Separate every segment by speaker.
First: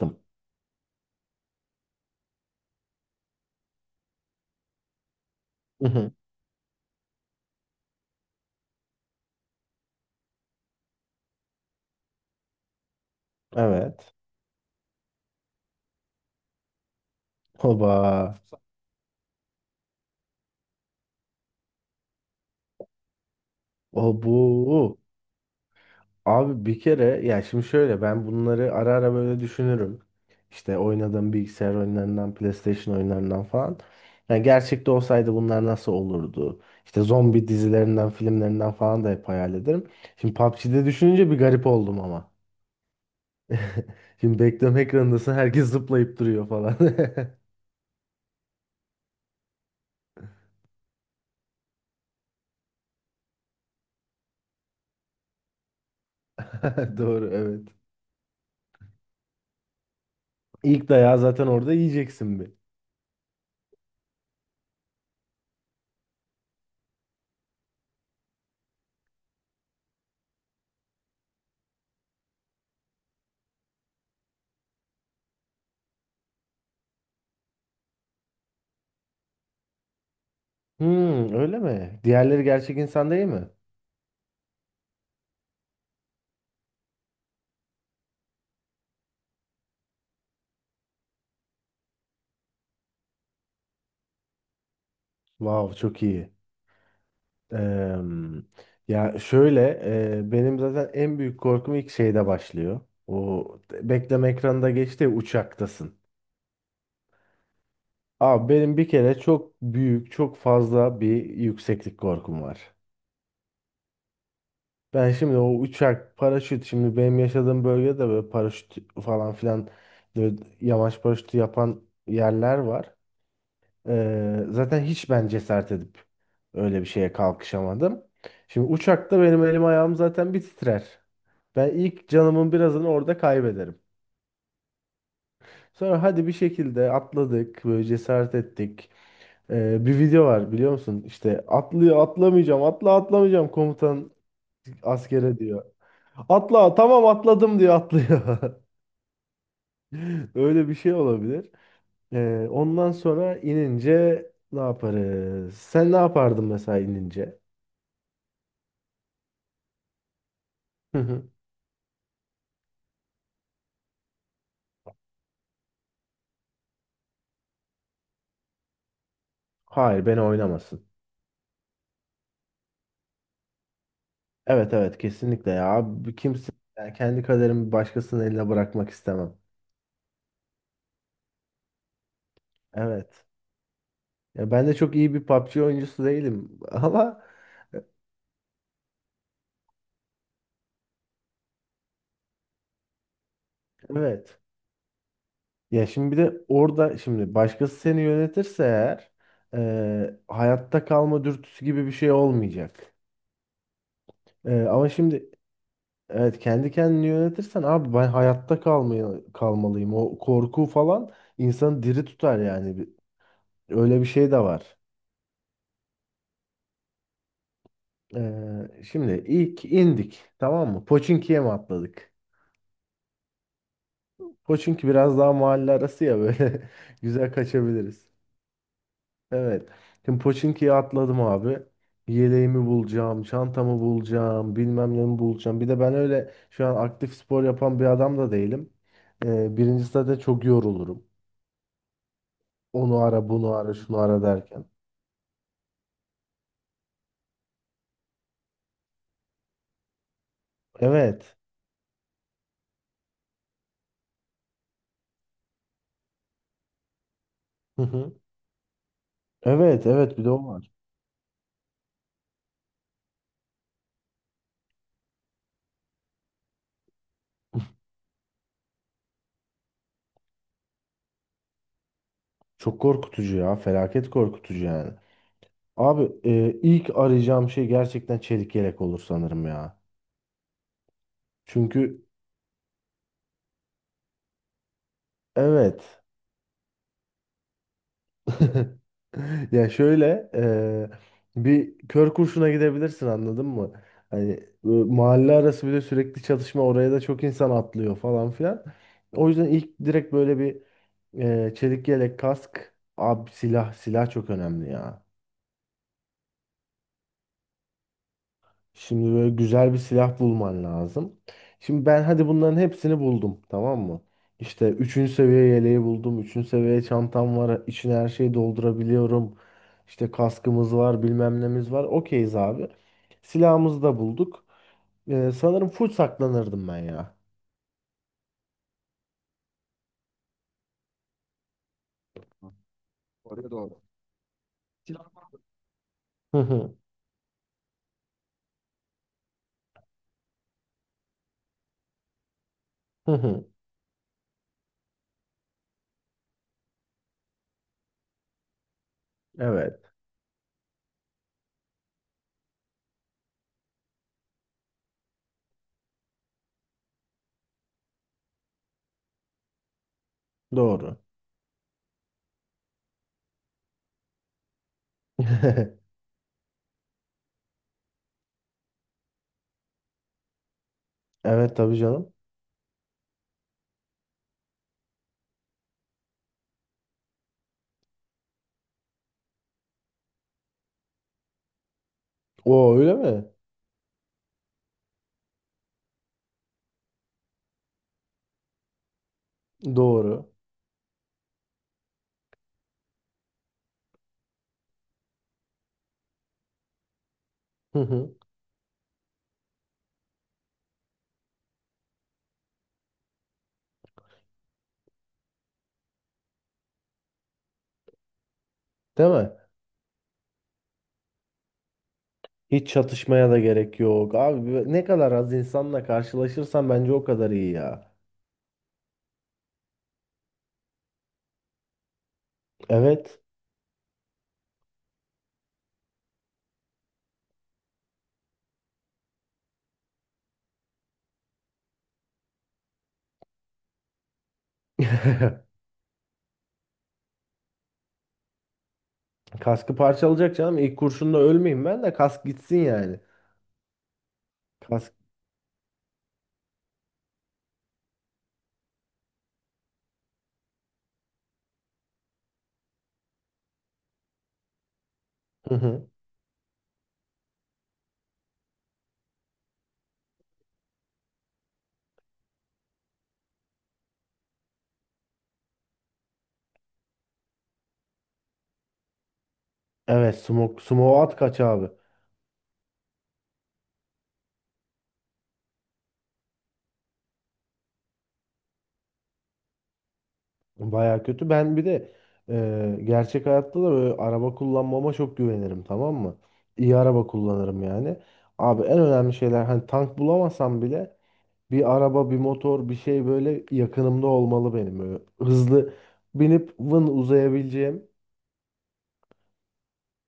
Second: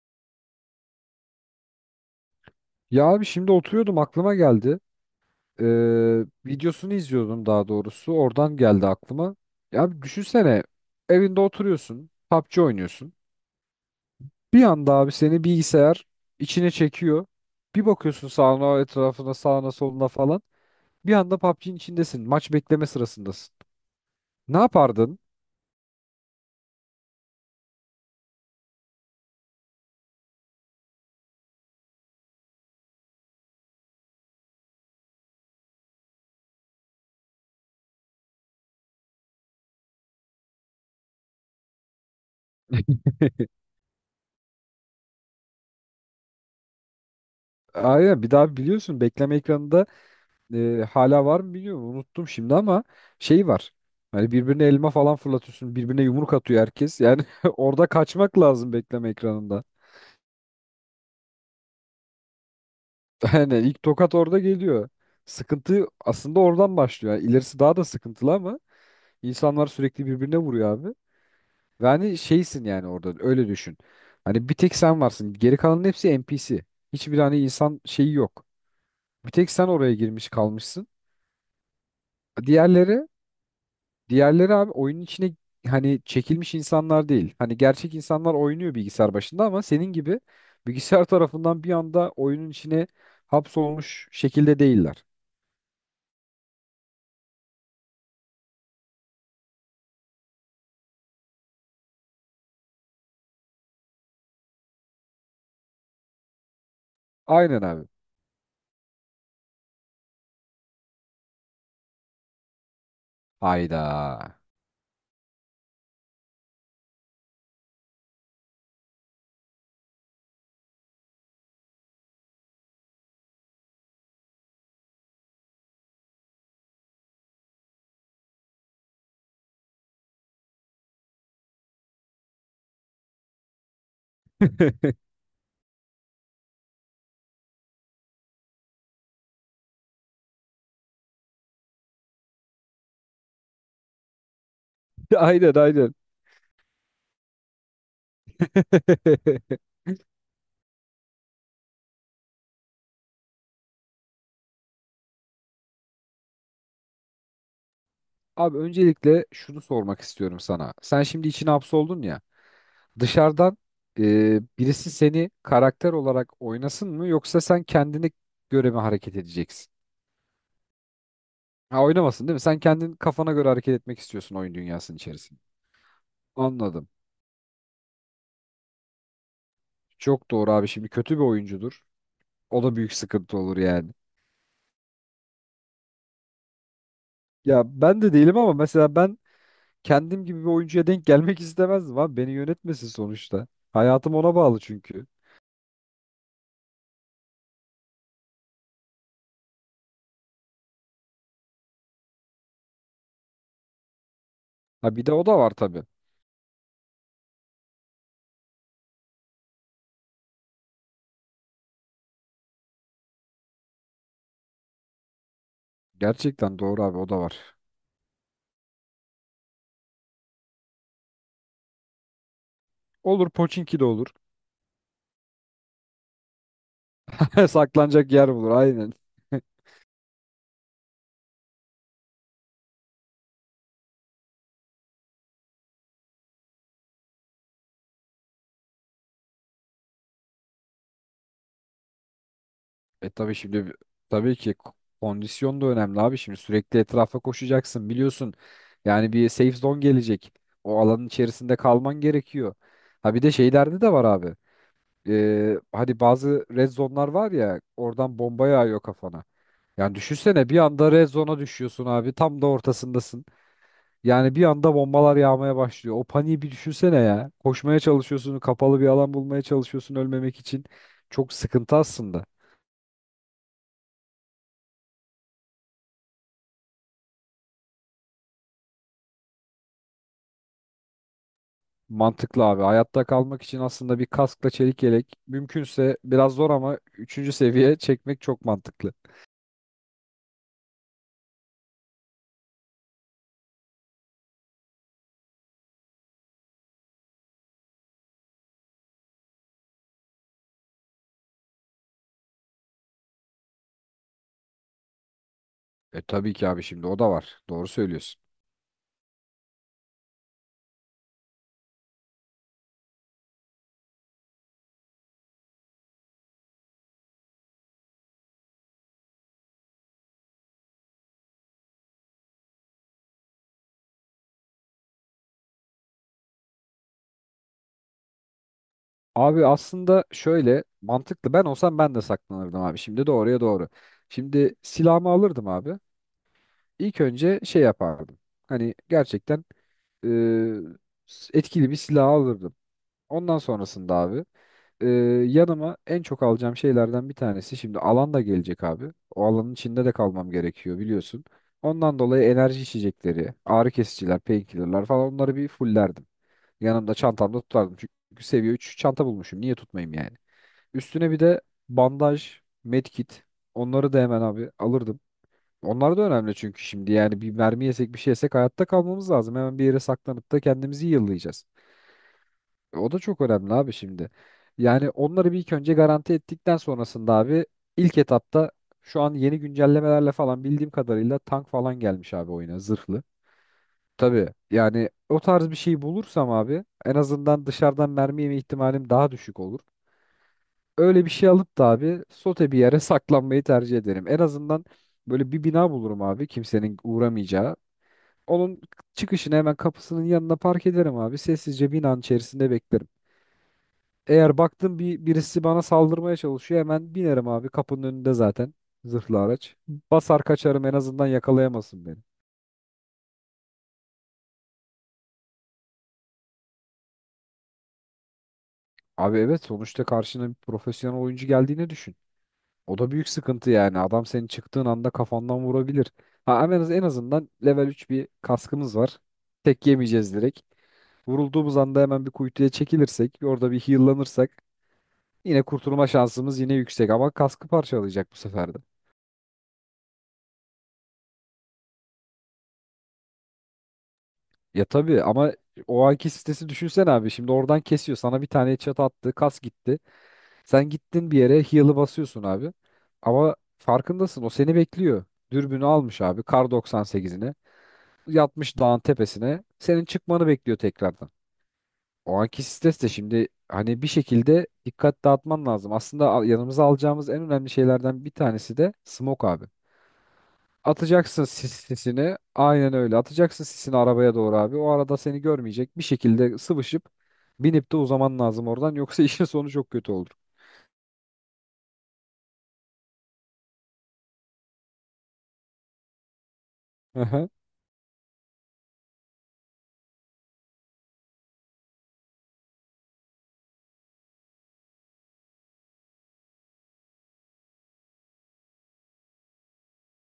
Speaker 1: Yaptım.
Speaker 2: Ya abi şimdi oturuyordum aklıma geldi. Ee,
Speaker 1: Hı hı.
Speaker 2: Videosunu izliyordum daha doğrusu. Oradan geldi aklıma. Ya abi düşünsene evinde oturuyorsun. PUBG oynuyorsun.
Speaker 1: Evet.
Speaker 2: Bir anda abi seni bilgisayar içine çekiyor. Bir bakıyorsun
Speaker 1: Oba.
Speaker 2: sağına etrafına sağına soluna falan. Bir anda PUBG'nin içindesin. Maç bekleme sırasındasın.
Speaker 1: O
Speaker 2: Ne
Speaker 1: bu.
Speaker 2: yapardın?
Speaker 1: Abi bir kere ya şimdi şöyle ben bunları ara ara böyle düşünürüm. İşte oynadığım bilgisayar oyunlarından, PlayStation oyunlarından falan. Yani gerçekte olsaydı bunlar nasıl olurdu? İşte zombi dizilerinden, filmlerinden falan da hep hayal ederim. Şimdi PUBG'de düşününce bir garip oldum ama. Şimdi bekleme ekranındasın, herkes zıplayıp duruyor falan.
Speaker 2: Aynen, bir daha biliyorsun bekleme ekranında hala var mı bilmiyorum unuttum şimdi ama şey var. Hani birbirine elma falan fırlatıyorsun, birbirine yumruk atıyor herkes. Yani
Speaker 1: Doğru, evet.
Speaker 2: orada kaçmak lazım bekleme ekranında.
Speaker 1: İlk dayağı zaten orada yiyeceksin bir.
Speaker 2: Yani ilk tokat orada geliyor. Sıkıntı aslında oradan başlıyor. Yani ilerisi daha da sıkıntılı ama insanlar sürekli birbirine vuruyor abi. Ve hani şeysin yani orada öyle düşün. Hani bir tek sen varsın. Geri kalanın hepsi NPC. Hiçbir hani insan şeyi yok. Bir tek sen oraya girmiş kalmışsın.
Speaker 1: Hmm, öyle mi? Diğerleri gerçek
Speaker 2: Diğerleri
Speaker 1: insan değil mi?
Speaker 2: Diğerleri abi oyunun içine hani çekilmiş insanlar değil. Hani gerçek insanlar oynuyor bilgisayar başında ama senin gibi bilgisayar tarafından bir anda oyunun içine hapsolmuş şekilde değiller.
Speaker 1: Wow, çok iyi. Eee, ya şöyle, benim zaten en büyük korkum ilk şeyde başlıyor. O bekleme ekranında geçti ya, uçaktasın.
Speaker 2: Aynen abi.
Speaker 1: Abi benim bir kere çok büyük, çok fazla bir yükseklik korkum var.
Speaker 2: Hayda.
Speaker 1: Ben şimdi o uçak, paraşüt, şimdi benim yaşadığım bölgede böyle paraşüt falan filan, böyle yamaç paraşütü yapan yerler var. Zaten hiç ben cesaret edip öyle bir şeye kalkışamadım. Şimdi uçakta benim elim ayağım zaten bir titrer. Ben ilk canımın birazını orada kaybederim. Sonra hadi bir şekilde atladık, böyle cesaret ettik. Bir video var, biliyor musun? İşte atlıyor, atlamayacağım, atla atlamayacağım, komutan askere
Speaker 2: Aynen
Speaker 1: diyor.
Speaker 2: aynen.
Speaker 1: Atla, tamam atladım diyor, atlıyor. Öyle bir şey olabilir. Ondan sonra inince ne yaparız? Sen ne yapardın mesela inince?
Speaker 2: Abi öncelikle şunu sormak istiyorum sana. Sen şimdi içine hapsoldun ya. Dışarıdan birisi seni karakter olarak oynasın mı yoksa sen kendine göre mi hareket edeceksin?
Speaker 1: Hayır, beni oynamasın.
Speaker 2: Ha, oynamasın değil mi? Sen kendin kafana göre hareket etmek istiyorsun oyun
Speaker 1: Evet,
Speaker 2: dünyasının
Speaker 1: evet,
Speaker 2: içerisinde.
Speaker 1: kesinlikle ya. Bu Kimse
Speaker 2: Anladım.
Speaker 1: yani kendi kaderimi başkasının eline bırakmak istemem.
Speaker 2: Çok doğru abi. Şimdi kötü bir oyuncudur. O da büyük
Speaker 1: Evet.
Speaker 2: sıkıntı olur yani.
Speaker 1: Ya ben de çok iyi bir PUBG oyuncusu değilim, ama
Speaker 2: Ya ben de değilim ama mesela ben kendim gibi bir oyuncuya denk gelmek istemezdim abi. Beni yönetmesin sonuçta. Hayatım ona
Speaker 1: evet.
Speaker 2: bağlı çünkü.
Speaker 1: Ya şimdi bir de orada, şimdi başkası seni yönetirse eğer, hayatta kalma dürtüsü gibi bir şey olmayacak. E,
Speaker 2: Ha
Speaker 1: ama
Speaker 2: bir de o
Speaker 1: şimdi,
Speaker 2: da var tabii.
Speaker 1: evet, kendi kendini yönetirsen abi ben hayatta kalmayı, kalmalıyım. O korku falan insanı diri tutar yani. Öyle bir şey de var.
Speaker 2: Gerçekten doğru abi, o da var.
Speaker 1: Şimdi ilk indik, tamam mı? Pochinki'ye mi atladık?
Speaker 2: Olur, Pochinki de olur.
Speaker 1: Pochinki biraz daha mahalle arası ya, böyle güzel kaçabiliriz.
Speaker 2: Saklanacak yer bulur aynen.
Speaker 1: Evet. Şimdi Pochinki'ye atladım abi. Yeleğimi bulacağım, çantamı bulacağım, bilmem ne bulacağım. Bir de ben öyle şu an aktif spor yapan bir adam da değilim. Birincisi zaten çok yorulurum. Onu
Speaker 2: E
Speaker 1: ara,
Speaker 2: tabii
Speaker 1: bunu
Speaker 2: şimdi
Speaker 1: ara, şunu ara
Speaker 2: tabii ki
Speaker 1: derken.
Speaker 2: k- kondisyon da önemli abi. Şimdi sürekli etrafa koşacaksın biliyorsun. Yani bir safe zone gelecek. O alanın
Speaker 1: Evet.
Speaker 2: içerisinde kalman gerekiyor. Ha bir de şeylerde de var abi. Hani bazı red zone'lar var ya,
Speaker 1: Hı
Speaker 2: oradan
Speaker 1: hı.
Speaker 2: bomba yağıyor kafana.
Speaker 1: Evet,
Speaker 2: Yani
Speaker 1: evet, bir de
Speaker 2: düşünsene
Speaker 1: o
Speaker 2: bir
Speaker 1: var.
Speaker 2: anda red zone'a düşüyorsun abi. Tam da ortasındasın. Yani bir anda bombalar yağmaya başlıyor. O paniği bir düşünsene ya. Koşmaya çalışıyorsun, kapalı bir alan bulmaya çalışıyorsun ölmemek için. Çok sıkıntı aslında.
Speaker 1: Çok korkutucu ya. Felaket korkutucu yani. Abi, ilk arayacağım şey gerçekten çelik yelek olur sanırım ya. Çünkü
Speaker 2: Mantıklı abi. Hayatta kalmak için aslında bir kaskla çelik yelek
Speaker 1: evet.
Speaker 2: mümkünse, biraz zor ama üçüncü seviye çekmek çok mantıklı.
Speaker 1: Ya şöyle, bir kör kurşuna gidebilirsin, anladın mı? Hani, mahalle arası, bir de sürekli çatışma, oraya da çok insan atlıyor falan filan. O yüzden ilk direkt böyle bir, çelik yelek, kask abi, silah, silah çok önemli ya.
Speaker 2: E tabii ki abi, şimdi o da var. Doğru söylüyorsun.
Speaker 1: Şimdi böyle güzel bir silah bulman lazım. Şimdi ben hadi bunların hepsini buldum, tamam mı? İşte üçüncü seviye yeleği buldum. Üçüncü seviye çantam var. İçine her şeyi doldurabiliyorum. İşte kaskımız var, bilmem nemiz var. Okeyiz abi. Silahımızı da bulduk. Sanırım full saklanırdım ben ya.
Speaker 2: Abi, aslında şöyle mantıklı. Ben olsam ben de saklanırdım abi. Şimdi doğruya doğru. Şimdi silahımı alırdım abi.
Speaker 1: Hı hı,
Speaker 2: İlk önce şey yapardım. Hani gerçekten etkili bir silah alırdım.
Speaker 1: hı
Speaker 2: Ondan
Speaker 1: hı.
Speaker 2: sonrasında abi, e, yanıma en çok alacağım şeylerden bir tanesi şimdi alan da gelecek abi. O alanın içinde
Speaker 1: Evet,
Speaker 2: de kalmam gerekiyor biliyorsun. Ondan dolayı enerji içecekleri, ağrı kesiciler, painkillerler falan onları bir fullerdim. Yanımda çantamda tutardım. Çünkü seviye 3 çanta bulmuşum. Niye tutmayayım yani?
Speaker 1: doğru.
Speaker 2: Üstüne bir de bandaj, medkit, onları da hemen abi alırdım. Onlar da önemli çünkü şimdi yani bir mermi yesek bir şey yesek hayatta kalmamız lazım. Hemen bir yere saklanıp da kendimizi yıllayacağız.
Speaker 1: Evet, tabii canım.
Speaker 2: O da çok önemli abi şimdi. Yani onları bir ilk önce garanti ettikten sonrasında abi ilk etapta şu an yeni güncellemelerle falan bildiğim kadarıyla tank falan gelmiş abi oyuna,
Speaker 1: O öyle
Speaker 2: zırhlı.
Speaker 1: mi?
Speaker 2: Tabii yani o tarz bir şey bulursam abi, en azından dışarıdan mermi yeme ihtimalim daha düşük olur.
Speaker 1: Doğru.
Speaker 2: Öyle bir şey alıp da abi sote bir yere saklanmayı tercih ederim. En azından böyle bir bina bulurum abi, kimsenin uğramayacağı.
Speaker 1: Hı hı.
Speaker 2: Onun çıkışını hemen kapısının yanına park ederim abi. Sessizce binanın içerisinde beklerim. Eğer baktım birisi bana saldırmaya çalışıyor hemen binerim abi, kapının önünde zaten
Speaker 1: Değil
Speaker 2: zırhlı
Speaker 1: mi?
Speaker 2: araç. Basar kaçarım, en azından yakalayamasın beni.
Speaker 1: Hiç çatışmaya da gerek yok. Abi ne kadar az insanla karşılaşırsan bence o kadar iyi ya.
Speaker 2: Abi evet, sonuçta karşına bir profesyonel oyuncu geldiğini düşün. O da büyük
Speaker 1: Evet.
Speaker 2: sıkıntı yani, adam senin çıktığın anda kafandan vurabilir. Ha, en azından level 3 bir kaskımız var. Tek yemeyeceğiz direkt. Vurulduğumuz anda hemen bir kuytuya çekilirsek, orada bir heal'lanırsak yine kurtulma şansımız yine yüksek ama kaskı parçalayacak bu sefer de.
Speaker 1: Kaskı parçalayacak canım. İlk kurşunla ölmeyeyim, ben de kask gitsin yani.
Speaker 2: Ya
Speaker 1: Kask.
Speaker 2: tabii ama o anki sitesi düşünsen abi. Şimdi oradan kesiyor. Sana bir tane çat attı. Kas gitti. Sen gittin bir yere heal'ı basıyorsun abi. Ama farkındasın, o seni bekliyor.
Speaker 1: Hı
Speaker 2: Dürbünü
Speaker 1: hı.
Speaker 2: almış abi, kar 98'ini. Yatmış dağın tepesine. Senin çıkmanı bekliyor tekrardan. O anki stres de şimdi hani bir şekilde dikkat dağıtman lazım. Aslında yanımıza alacağımız en önemli şeylerden bir tanesi de smoke abi.
Speaker 1: Evet, smoke, smoke at
Speaker 2: Atacaksın
Speaker 1: kaç
Speaker 2: sis,
Speaker 1: abi.
Speaker 2: sisini. Aynen öyle. Atacaksın sisini arabaya doğru abi. O arada seni görmeyecek. Bir şekilde sıvışıp binip de uzaman lazım oradan. Yoksa işin sonu çok kötü olur.
Speaker 1: Baya kötü. Ben bir de, gerçek hayatta da böyle araba kullanmama çok güvenirim, tamam mı? İyi araba
Speaker 2: Aha.
Speaker 1: kullanırım yani. Abi en önemli şeyler, hani tank bulamasam bile bir araba, bir motor, bir şey böyle yakınımda olmalı benim. Böyle hızlı binip vın uzayabileceğim,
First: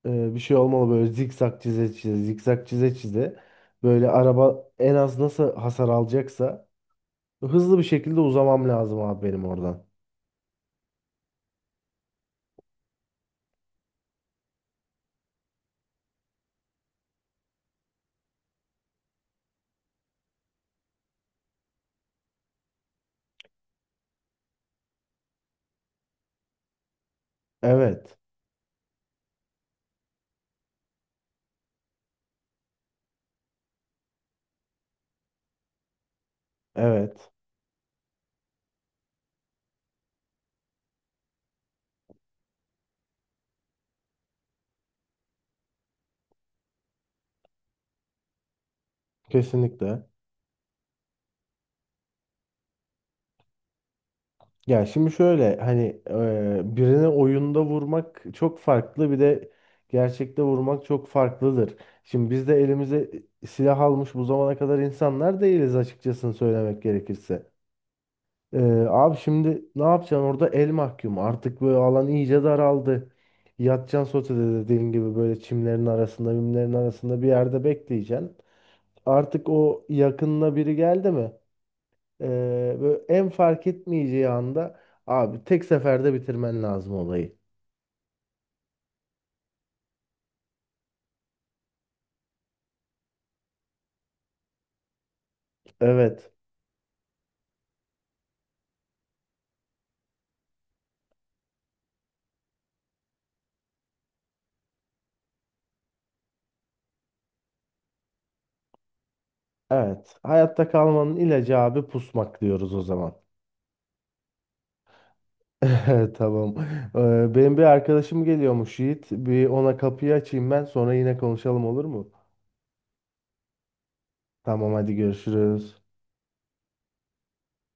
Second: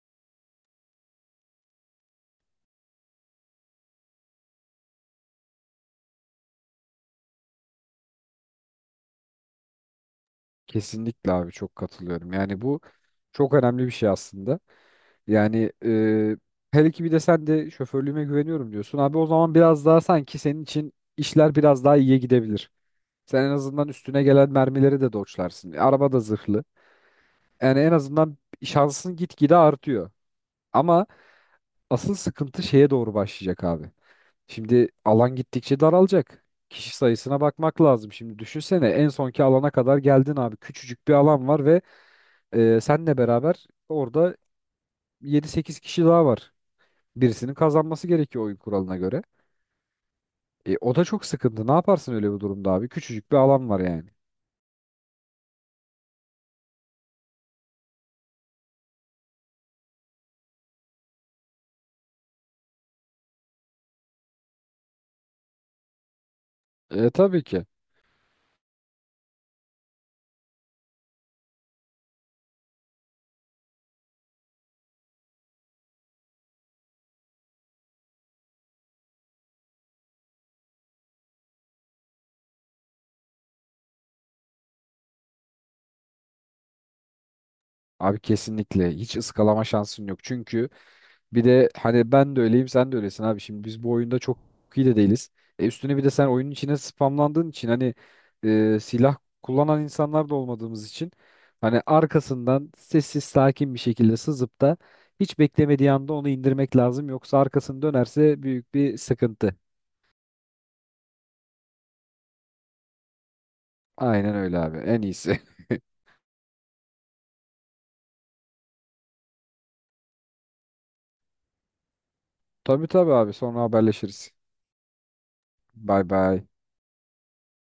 Speaker 1: bir şey olmalı. Böyle zikzak çize çize, zikzak çize çize. Böyle araba en az nasıl hasar alacaksa hızlı bir şekilde uzamam lazım abi benim oradan.
Speaker 2: Kesinlikle abi, çok katılıyorum. Yani bu çok önemli bir şey aslında. Yani, hele ki bir de sen de şoförlüğüme güveniyorum diyorsun. Abi o zaman biraz daha sanki senin için işler biraz daha iyiye gidebilir. Sen en azından üstüne gelen mermileri de dodge'larsın. Araba da zırhlı. Yani en
Speaker 1: Evet,
Speaker 2: azından şansın gitgide artıyor. Ama asıl sıkıntı şeye doğru başlayacak abi. Şimdi alan gittikçe daralacak. Kişi
Speaker 1: evet.
Speaker 2: sayısına bakmak lazım. Şimdi düşünsene en sonki alana kadar geldin abi. Küçücük bir alan var ve senle beraber orada yedi sekiz kişi daha var. Birisinin kazanması gerekiyor oyun kuralına göre.
Speaker 1: Kesinlikle.
Speaker 2: E, o da çok sıkıntı. Ne yaparsın öyle bir durumda abi? Küçücük bir alan var yani.
Speaker 1: Ya şimdi şöyle, hani, birini oyunda vurmak çok farklı, bir de gerçekte vurmak çok farklıdır. Şimdi biz de elimize silah almış bu zamana kadar insanlar değiliz, açıkçası söylemek
Speaker 2: E, tabii
Speaker 1: gerekirse.
Speaker 2: ki.
Speaker 1: E, abi şimdi ne yapacaksın orada, el mahkum artık, böyle alan iyice daraldı. Yatacaksın sotede dediğin gibi, böyle çimlerin arasında, mimlerin arasında bir yerde bekleyeceksin. Artık o, yakınına biri geldi mi, Ee, böyle en fark etmeyeceği anda abi tek seferde bitirmen lazım olayı.
Speaker 2: Abi kesinlikle hiç ıskalama şansın yok. Çünkü bir de hani ben de öyleyim sen de öylesin abi. Şimdi biz bu oyunda çok iyi de değiliz. Üstüne bir de sen
Speaker 1: Evet.
Speaker 2: oyunun içine spamlandığın için, hani silah kullanan insanlar da olmadığımız için hani arkasından sessiz sakin bir şekilde sızıp da hiç beklemediği anda onu indirmek lazım. Yoksa arkasını dönerse büyük bir sıkıntı.
Speaker 1: Evet. Hayatta kalmanın ilacı abi pusmak, diyoruz o zaman.
Speaker 2: Aynen öyle abi, en iyisi.
Speaker 1: Tamam. Benim bir arkadaşım geliyormuş, Yiğit. Bir ona kapıyı açayım, ben sonra yine konuşalım, olur mu?
Speaker 2: Tabii tabii abi, sonra haberleşiriz.
Speaker 1: Tamam, hadi görüşürüz.
Speaker 2: Bay bay.